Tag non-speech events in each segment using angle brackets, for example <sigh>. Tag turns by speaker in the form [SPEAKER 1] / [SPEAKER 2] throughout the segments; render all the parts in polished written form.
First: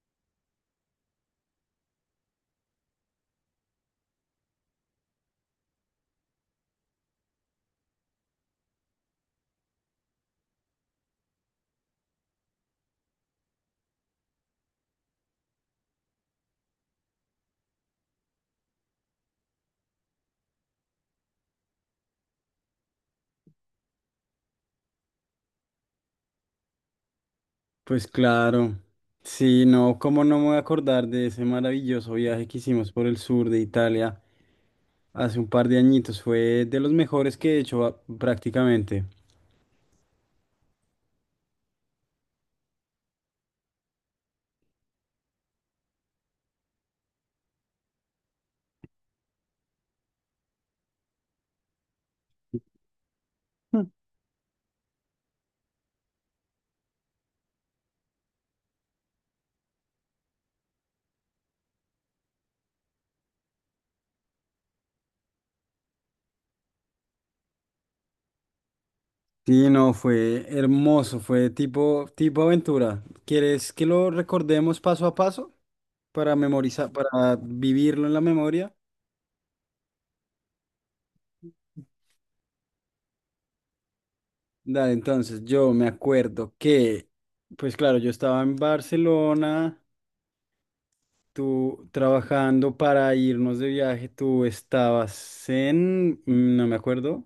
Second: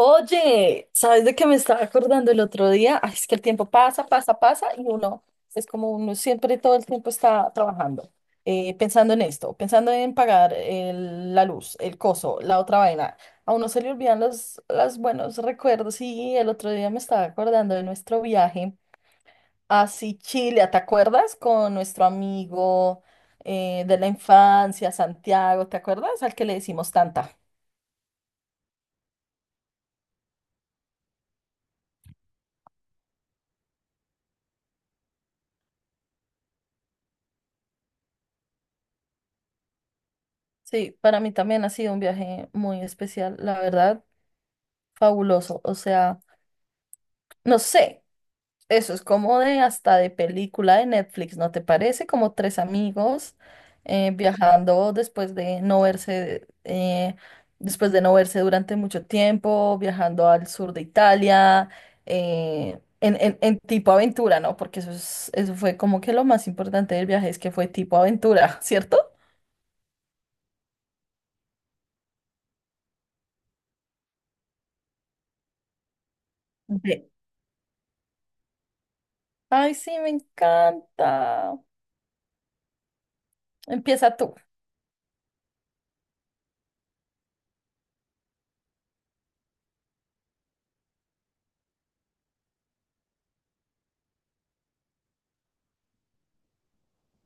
[SPEAKER 1] Oye, ¿sabes de qué me estaba acordando el otro día? Ay, es que el tiempo pasa, pasa, pasa y uno es como uno siempre todo el tiempo está trabajando, pensando en esto, pensando en pagar la luz, el coso, la otra vaina. A uno se le olvidan los buenos recuerdos y el otro día me estaba acordando de nuestro viaje a Sicilia, ¿te acuerdas? Con nuestro amigo de la infancia, Santiago, ¿te acuerdas? Al que le decimos tanta.
[SPEAKER 2] Pues claro, sí, no, cómo no me voy a acordar de ese maravilloso viaje que hicimos por el sur de Italia hace un par de añitos. Fue de los mejores que he hecho, prácticamente.
[SPEAKER 1] Sí, para mí también ha sido un viaje muy especial, la verdad, fabuloso. O sea, no sé, eso es como de hasta de película de Netflix, ¿no te parece? Como tres amigos viajando después de no verse, después de no verse durante mucho tiempo, viajando al sur de Italia, en tipo aventura, ¿no? Porque eso fue como que lo más importante del viaje es que fue tipo aventura, <laughs> ¿cierto?
[SPEAKER 2] Sí, no, fue hermoso, fue tipo aventura. ¿Quieres que lo recordemos paso a paso para memorizar,
[SPEAKER 1] De-
[SPEAKER 2] para vivirlo en la memoria?
[SPEAKER 1] Ay, sí, me encanta. Empieza tú.
[SPEAKER 2] Dale, entonces yo me acuerdo que, pues claro, yo estaba en Barcelona. Tú trabajando para irnos de viaje, tú estabas no me acuerdo.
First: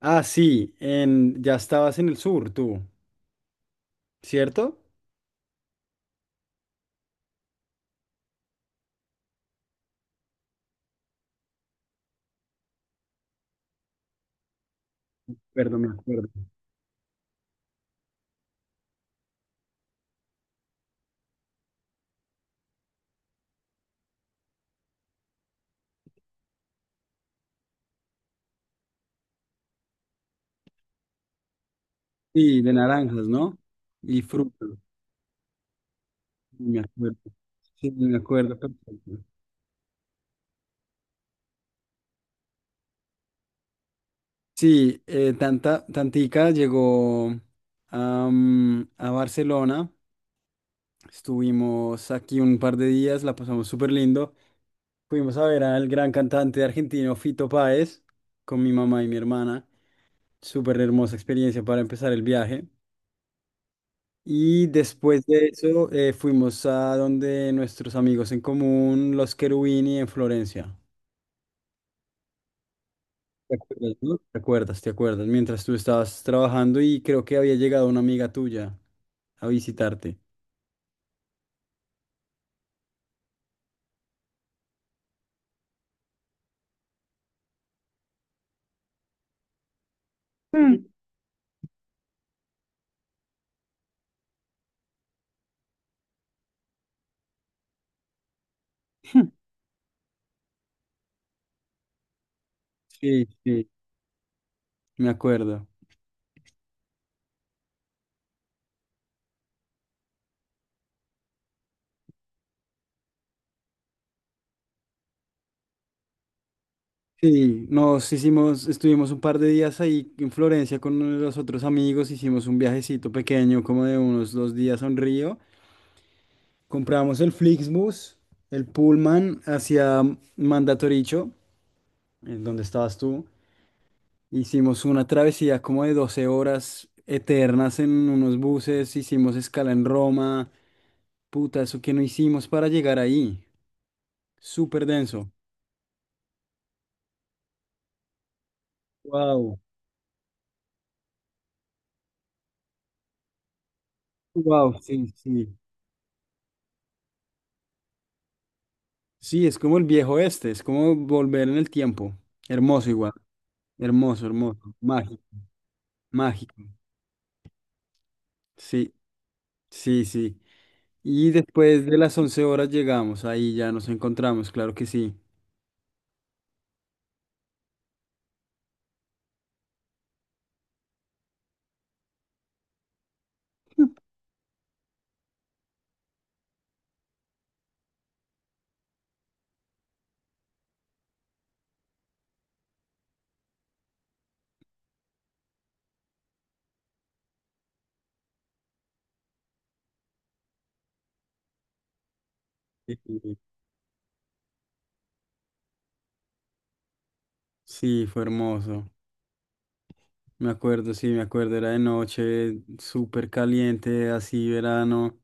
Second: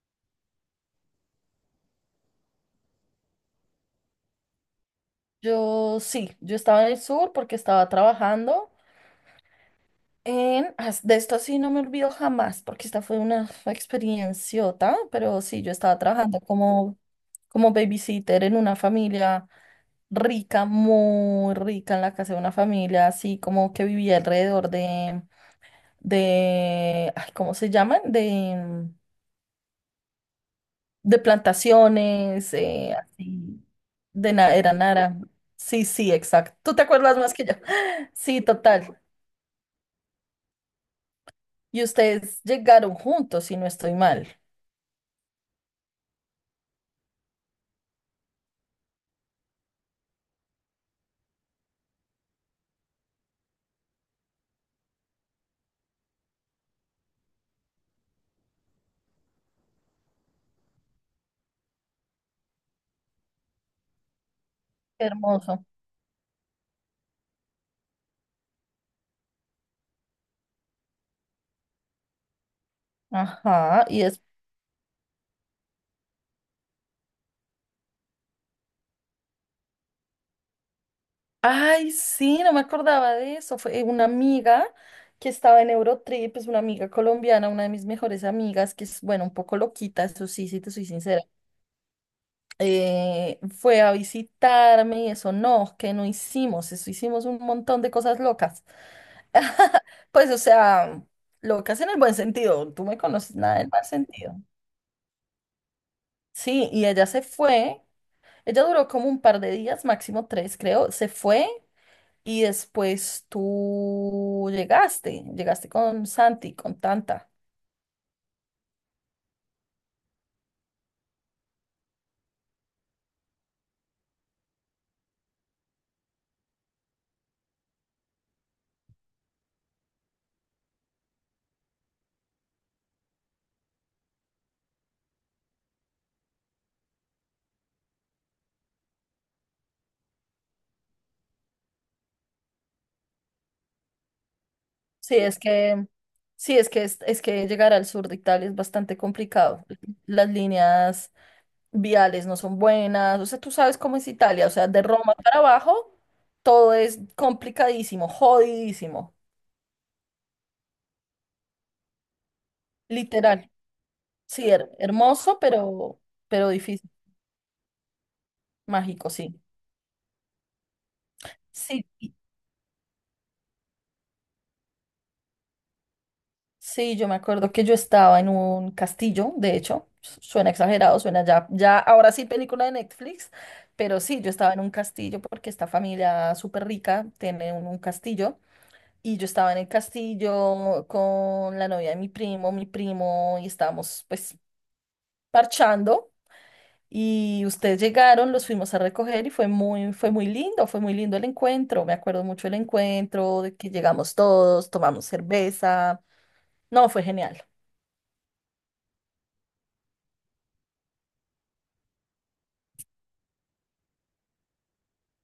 [SPEAKER 2] Ah, sí, ya estabas en el sur, tú, ¿cierto?
[SPEAKER 1] Yo sí, yo estaba en el sur porque estaba trabajando. De esto sí no me olvido jamás porque esta fue una experienciota, pero sí, yo
[SPEAKER 2] Perdón, me
[SPEAKER 1] estaba
[SPEAKER 2] acuerdo.
[SPEAKER 1] trabajando como babysitter en una familia rica, muy rica, en la casa de una familia así como que vivía alrededor de ay, ¿cómo se llaman? De plantaciones,
[SPEAKER 2] Sí, de naranjas, ¿no?
[SPEAKER 1] así.
[SPEAKER 2] Y
[SPEAKER 1] De na-
[SPEAKER 2] frutas,
[SPEAKER 1] era Nara. Sí, sí, exacto. Tú
[SPEAKER 2] me
[SPEAKER 1] te acuerdas
[SPEAKER 2] acuerdo.
[SPEAKER 1] más que yo.
[SPEAKER 2] Sí,
[SPEAKER 1] <gasps> <laughs>
[SPEAKER 2] me
[SPEAKER 1] Sí,
[SPEAKER 2] acuerdo
[SPEAKER 1] total.
[SPEAKER 2] perfecto.
[SPEAKER 1] Y ustedes llegaron juntos, si no estoy mal.
[SPEAKER 2] Sí, Tantica llegó, a Barcelona. Estuvimos aquí un par de días, la pasamos súper lindo. Fuimos a ver al gran cantante argentino Fito Páez con mi mamá y mi hermana. Súper hermosa experiencia para empezar el viaje. Y
[SPEAKER 1] Qué
[SPEAKER 2] después de
[SPEAKER 1] hermoso.
[SPEAKER 2] eso, fuimos a donde nuestros amigos en común, los Cherubini en Florencia. ¿Te
[SPEAKER 1] Ajá.
[SPEAKER 2] acuerdas,
[SPEAKER 1] Y
[SPEAKER 2] no?
[SPEAKER 1] es.
[SPEAKER 2] ¿Te acuerdas? ¿Te acuerdas? Mientras tú estabas trabajando y creo que había llegado una amiga tuya a visitarte.
[SPEAKER 1] Ay, sí, no me acordaba de eso. Fue una amiga que estaba en Eurotrip, es una amiga colombiana, una de mis mejores amigas, que es, bueno, un poco loquita, eso sí, si te soy
[SPEAKER 2] Mm.
[SPEAKER 1] sincera. Fue a visitarme y eso no, que no hicimos, eso hicimos un montón de cosas locas. Pues, o sea, locas en el buen sentido, tú me
[SPEAKER 2] Sí,
[SPEAKER 1] conoces nada
[SPEAKER 2] sí,
[SPEAKER 1] del mal sentido.
[SPEAKER 2] me acuerdo.
[SPEAKER 1] Sí, y ella se fue, ella duró como un par de días, máximo tres, creo, se fue y después tú llegaste con Santi, con Tanta.
[SPEAKER 2] Sí, nos hicimos, estuvimos un par de días ahí en Florencia con uno de los otros amigos, hicimos un viajecito pequeño, como de unos 2 días a un río. Compramos el Flixbus, el Pullman hacia Mandatoricho, en donde estabas tú. Hicimos una travesía como de 12 horas eternas en unos buses, hicimos escala en Roma. Puta, eso que no hicimos para llegar ahí. Súper
[SPEAKER 1] Sí,
[SPEAKER 2] denso.
[SPEAKER 1] es que llegar al sur de Italia es bastante
[SPEAKER 2] Wow,
[SPEAKER 1] complicado. Las líneas viales no son buenas, o sea, tú sabes cómo es Italia, o sea,
[SPEAKER 2] wow,
[SPEAKER 1] de
[SPEAKER 2] sí,
[SPEAKER 1] Roma para
[SPEAKER 2] sí.
[SPEAKER 1] abajo todo es complicadísimo, jodidísimo,
[SPEAKER 2] Sí, es como el viejo este, es como volver en el tiempo. Hermoso igual,
[SPEAKER 1] literal.
[SPEAKER 2] hermoso,
[SPEAKER 1] Sí,
[SPEAKER 2] hermoso, mágico,
[SPEAKER 1] hermoso, pero
[SPEAKER 2] mágico.
[SPEAKER 1] difícil,
[SPEAKER 2] Sí,
[SPEAKER 1] mágico, sí.
[SPEAKER 2] sí, sí. Y
[SPEAKER 1] Sí,
[SPEAKER 2] después de las 11 horas llegamos, ahí ya nos encontramos, claro que sí.
[SPEAKER 1] sí, yo me acuerdo que yo estaba en un castillo, de hecho, suena exagerado, suena ya ahora sí película de Netflix, pero sí, yo estaba en un castillo porque esta familia súper rica tiene un castillo y yo estaba en el castillo con la novia de mi primo, y estábamos pues parchando y ustedes llegaron, los fuimos a recoger y fue muy lindo, fue muy lindo el encuentro. Me acuerdo mucho el
[SPEAKER 2] Sí, sí,
[SPEAKER 1] encuentro, de que llegamos todos, tomamos cerveza. No, fue genial.
[SPEAKER 2] sí, fue hermoso. Me acuerdo, sí, me acuerdo, era de noche, súper caliente, así verano.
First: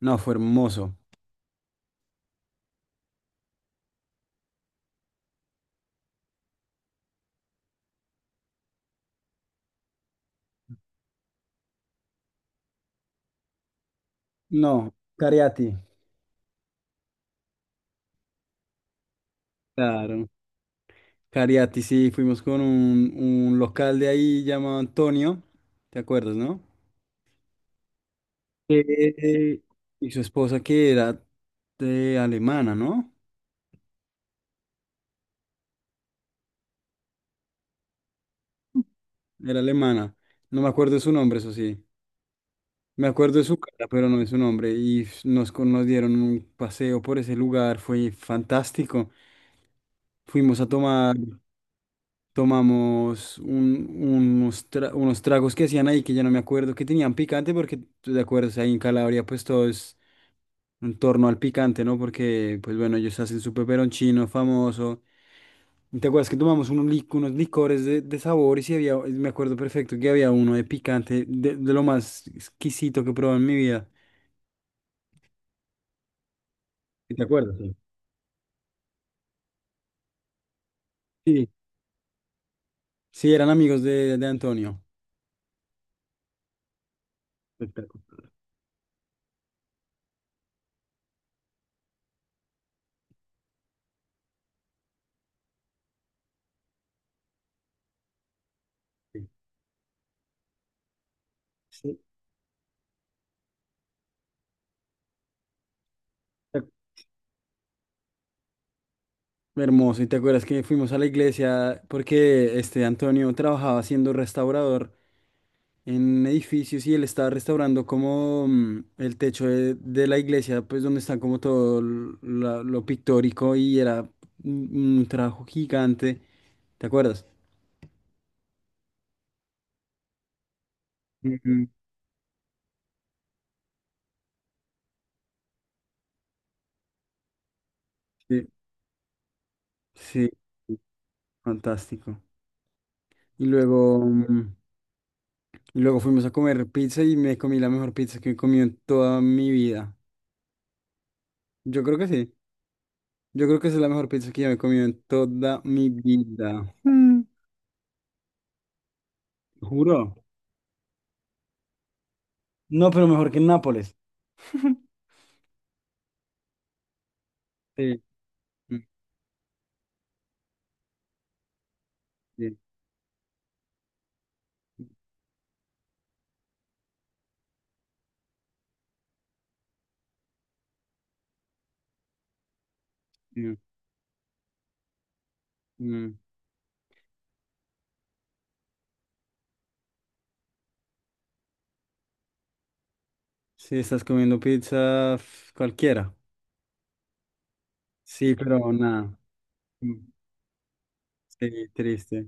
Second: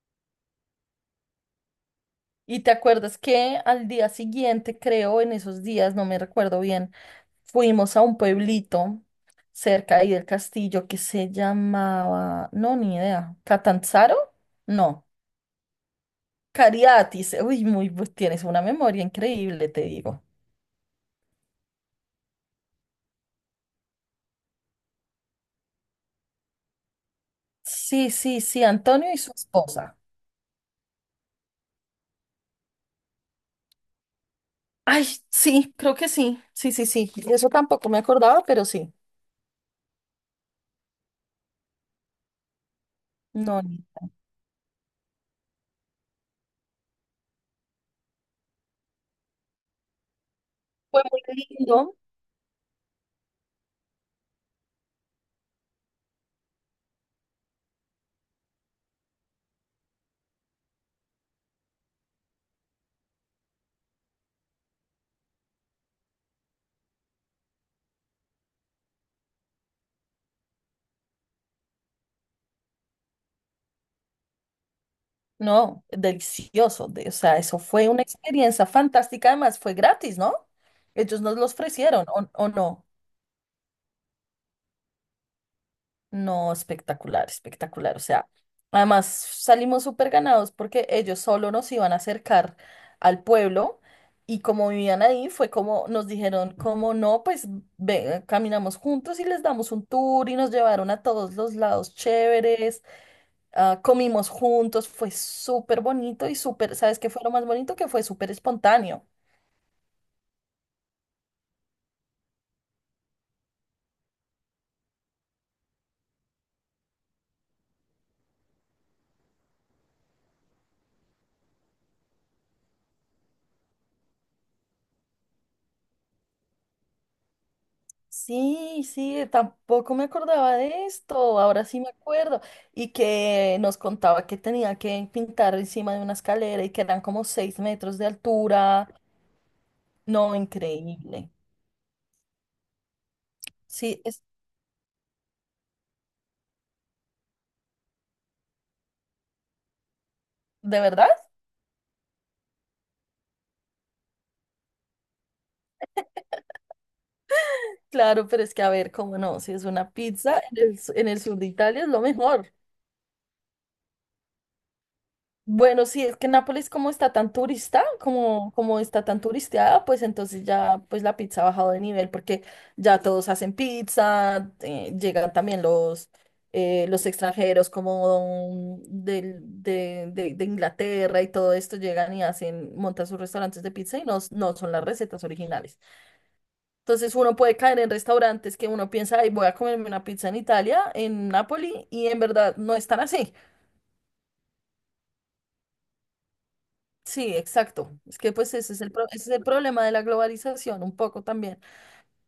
[SPEAKER 2] No, fue hermoso.
[SPEAKER 1] Y te acuerdas que al día siguiente, creo, en esos días, no me recuerdo bien, fuimos a un pueblito cerca ahí del castillo que se llamaba, no, ni idea, ¿Catanzaro?
[SPEAKER 2] No,
[SPEAKER 1] No,
[SPEAKER 2] Cariati.
[SPEAKER 1] Cariatis. Uy, tienes una memoria increíble, te digo.
[SPEAKER 2] Claro, Cariati, sí, fuimos con un local de ahí llamado Antonio, ¿te acuerdas, no?
[SPEAKER 1] Sí, sí, sí, Antonio y su
[SPEAKER 2] Eh,
[SPEAKER 1] esposa.
[SPEAKER 2] y su esposa que era de alemana, ¿no?
[SPEAKER 1] Ay, sí, creo que sí, sí, sí, sí. Eso tampoco me acordaba, pero sí.
[SPEAKER 2] Era alemana. No me acuerdo de su nombre, eso sí. Me acuerdo de su
[SPEAKER 1] No,
[SPEAKER 2] cara, pero no de su nombre. Y nos dieron un paseo por ese lugar, fue fantástico. Fuimos a
[SPEAKER 1] fue
[SPEAKER 2] tomar,
[SPEAKER 1] muy lindo,
[SPEAKER 2] tomamos unos tragos que hacían ahí, que ya no me acuerdo, que tenían picante, porque tú te acuerdas, ahí en Calabria pues todo es en torno al picante, ¿no? Porque pues bueno, ellos hacen su peperoncino famoso. ¿Te acuerdas que tomamos unos, unos licores de sabores y si había, me acuerdo perfecto que había uno de picante, de lo más exquisito que he probado en mi vida?
[SPEAKER 1] no, delicioso. de- o
[SPEAKER 2] ¿Sí? ¿Te
[SPEAKER 1] sea,
[SPEAKER 2] acuerdas?
[SPEAKER 1] eso
[SPEAKER 2] Sí,
[SPEAKER 1] fue una experiencia fantástica, además fue gratis, ¿no? Ellos nos lo
[SPEAKER 2] sí,
[SPEAKER 1] ofrecieron, ¿o no?
[SPEAKER 2] sí, eran amigos de Antonio.
[SPEAKER 1] No, espectacular,
[SPEAKER 2] Espera.
[SPEAKER 1] espectacular. O sea, además salimos súper ganados porque ellos solo nos iban a acercar al pueblo y como vivían ahí fue como nos dijeron, como no, pues caminamos juntos
[SPEAKER 2] Sí.
[SPEAKER 1] y les damos un tour y nos llevaron a todos los lados
[SPEAKER 2] Sí.
[SPEAKER 1] chéveres, ah, comimos juntos, fue súper bonito y súper, ¿sabes qué fue lo más bonito? Que fue súper espontáneo.
[SPEAKER 2] Hermoso, ¿y te acuerdas que fuimos a la iglesia porque este Antonio trabajaba siendo restaurador en edificios y él estaba restaurando como el techo de la iglesia, pues donde está como todo lo pictórico y era un trabajo gigante, ¿te acuerdas?
[SPEAKER 1] Sí, sí, tampoco me acordaba de esto, ahora
[SPEAKER 2] Ujú.
[SPEAKER 1] sí me acuerdo. Y que nos contaba que tenía que pintar encima de una escalera y que eran como 6 metros de
[SPEAKER 2] Sí,
[SPEAKER 1] altura.
[SPEAKER 2] sí,
[SPEAKER 1] No,
[SPEAKER 2] sí,
[SPEAKER 1] increíble.
[SPEAKER 2] fantástico. Y
[SPEAKER 1] Sí,
[SPEAKER 2] luego,
[SPEAKER 1] es
[SPEAKER 2] mm, y luego fuimos a comer pizza y me comí la mejor pizza que he comido en toda mi vida.
[SPEAKER 1] de verdad,
[SPEAKER 2] Yo creo que sí. Yo creo que esa es la mejor pizza que yo me he comido en toda mi vida. Mm.
[SPEAKER 1] claro, pero es que a ver, cómo no, si es una
[SPEAKER 2] Juro.
[SPEAKER 1] pizza en en el sur de Italia es lo mejor.
[SPEAKER 2] No, pero mejor que en Nápoles. <laughs>
[SPEAKER 1] Bueno, sí, es que Nápoles como está tan turista,
[SPEAKER 2] Sí. Mm,
[SPEAKER 1] como está tan turisteada, pues entonces ya pues la pizza ha bajado de nivel porque
[SPEAKER 2] sí,
[SPEAKER 1] ya todos hacen pizza, llegan también los extranjeros como de Inglaterra y todo esto, llegan y hacen, montan sus
[SPEAKER 2] sí,
[SPEAKER 1] restaurantes de pizza y no son las recetas originales.
[SPEAKER 2] mm.
[SPEAKER 1] Entonces uno puede caer en restaurantes que uno piensa, ay, voy a comerme una pizza en Italia, en Nápoles, y en verdad no están así.
[SPEAKER 2] Sí, estás comiendo pizza cualquiera.
[SPEAKER 1] Sí, exacto. Es que
[SPEAKER 2] Sí,
[SPEAKER 1] pues
[SPEAKER 2] pero nada.
[SPEAKER 1] ese es el problema de la
[SPEAKER 2] Mm,
[SPEAKER 1] globalización un poco también.
[SPEAKER 2] sí, triste.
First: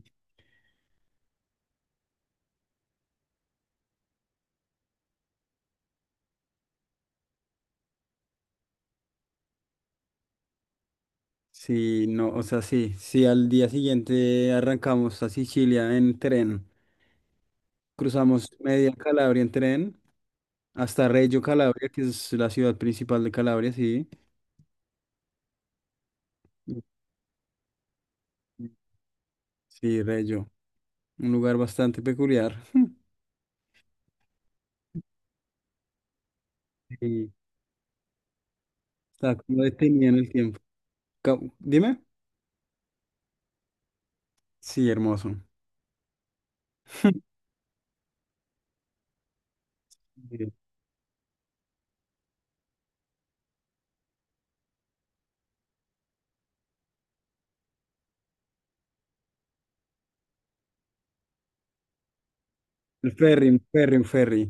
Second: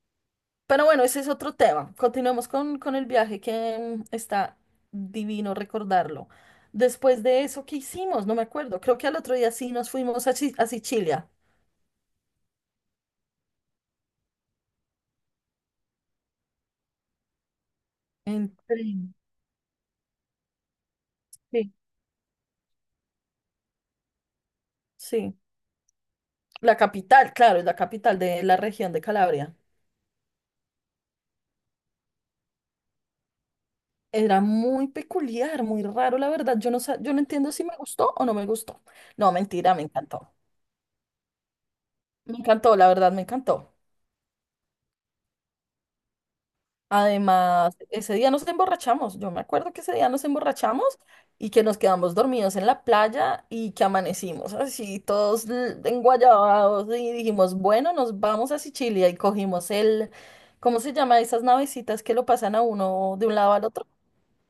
[SPEAKER 1] Pero bueno, ese es otro tema. Continuemos con el viaje que está divino recordarlo. Después de eso, ¿qué hicimos? No me acuerdo. Creo que al otro día sí nos fuimos a Sicilia.
[SPEAKER 2] Sí, no, o sea, sí, sí, al día siguiente arrancamos a Sicilia en tren, cruzamos
[SPEAKER 1] En
[SPEAKER 2] media
[SPEAKER 1] tren.
[SPEAKER 2] Calabria en tren hasta Reggio
[SPEAKER 1] Sí,
[SPEAKER 2] Calabria, que es la ciudad principal de Calabria, sí.
[SPEAKER 1] sí. La capital, claro, es la capital de la
[SPEAKER 2] Mm,
[SPEAKER 1] región de Calabria.
[SPEAKER 2] sí, Reggio. Un lugar bastante peculiar. <laughs>
[SPEAKER 1] Era muy peculiar, muy raro, la verdad. Yo no
[SPEAKER 2] Sí,
[SPEAKER 1] entiendo si me gustó o no me gustó. No,
[SPEAKER 2] está como
[SPEAKER 1] mentira, me
[SPEAKER 2] detenido en el
[SPEAKER 1] encantó.
[SPEAKER 2] tiempo. Dime.
[SPEAKER 1] Me encantó, la verdad, me encantó.
[SPEAKER 2] Sí, hermoso. <laughs>
[SPEAKER 1] Además, ese día nos emborrachamos. Yo me acuerdo que ese día nos
[SPEAKER 2] Sí.
[SPEAKER 1] emborrachamos y que nos quedamos dormidos en la playa y que amanecimos así, todos enguayabados y dijimos, bueno, nos vamos a Sicilia y cogimos el, ¿cómo se llama? Esas navecitas que lo pasan a
[SPEAKER 2] El
[SPEAKER 1] uno de un
[SPEAKER 2] ferry,
[SPEAKER 1] lado
[SPEAKER 2] un
[SPEAKER 1] al otro.
[SPEAKER 2] ferry, un ferry.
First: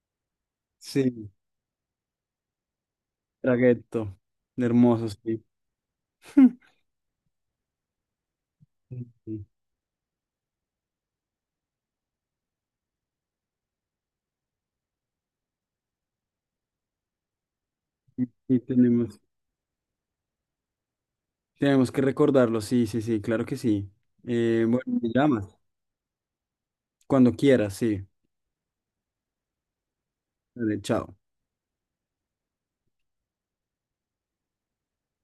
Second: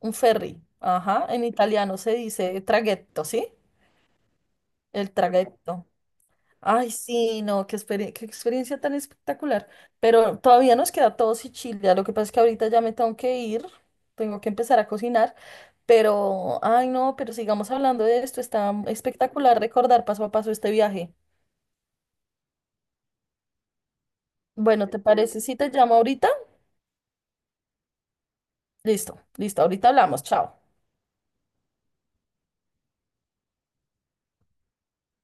[SPEAKER 1] Un ferry. Ajá,
[SPEAKER 2] Sí,
[SPEAKER 1] en italiano se dice traghetto, ¿sí?
[SPEAKER 2] traghetto. Hermoso,
[SPEAKER 1] El
[SPEAKER 2] sí.
[SPEAKER 1] traghetto.
[SPEAKER 2] <laughs>
[SPEAKER 1] Ay, sí, no, qué experiencia tan
[SPEAKER 2] Sí, sí.
[SPEAKER 1] espectacular. Pero todavía nos queda todo Sicilia. Lo que pasa es que ahorita ya me tengo que ir, tengo que empezar a cocinar. Pero, ay, no, pero sigamos hablando de esto.
[SPEAKER 2] Y
[SPEAKER 1] Está
[SPEAKER 2] tenemos,
[SPEAKER 1] espectacular recordar paso a paso este viaje.
[SPEAKER 2] tenemos que recordarlo, sí, sí, sí, claro que sí.
[SPEAKER 1] Bueno, ¿te
[SPEAKER 2] Bueno, me <laughs>
[SPEAKER 1] parece si
[SPEAKER 2] llamas
[SPEAKER 1] te llamo ahorita?
[SPEAKER 2] cuando quieras, sí.
[SPEAKER 1] Listo, listo, ahorita hablamos. Chao.
[SPEAKER 2] Vale, chao.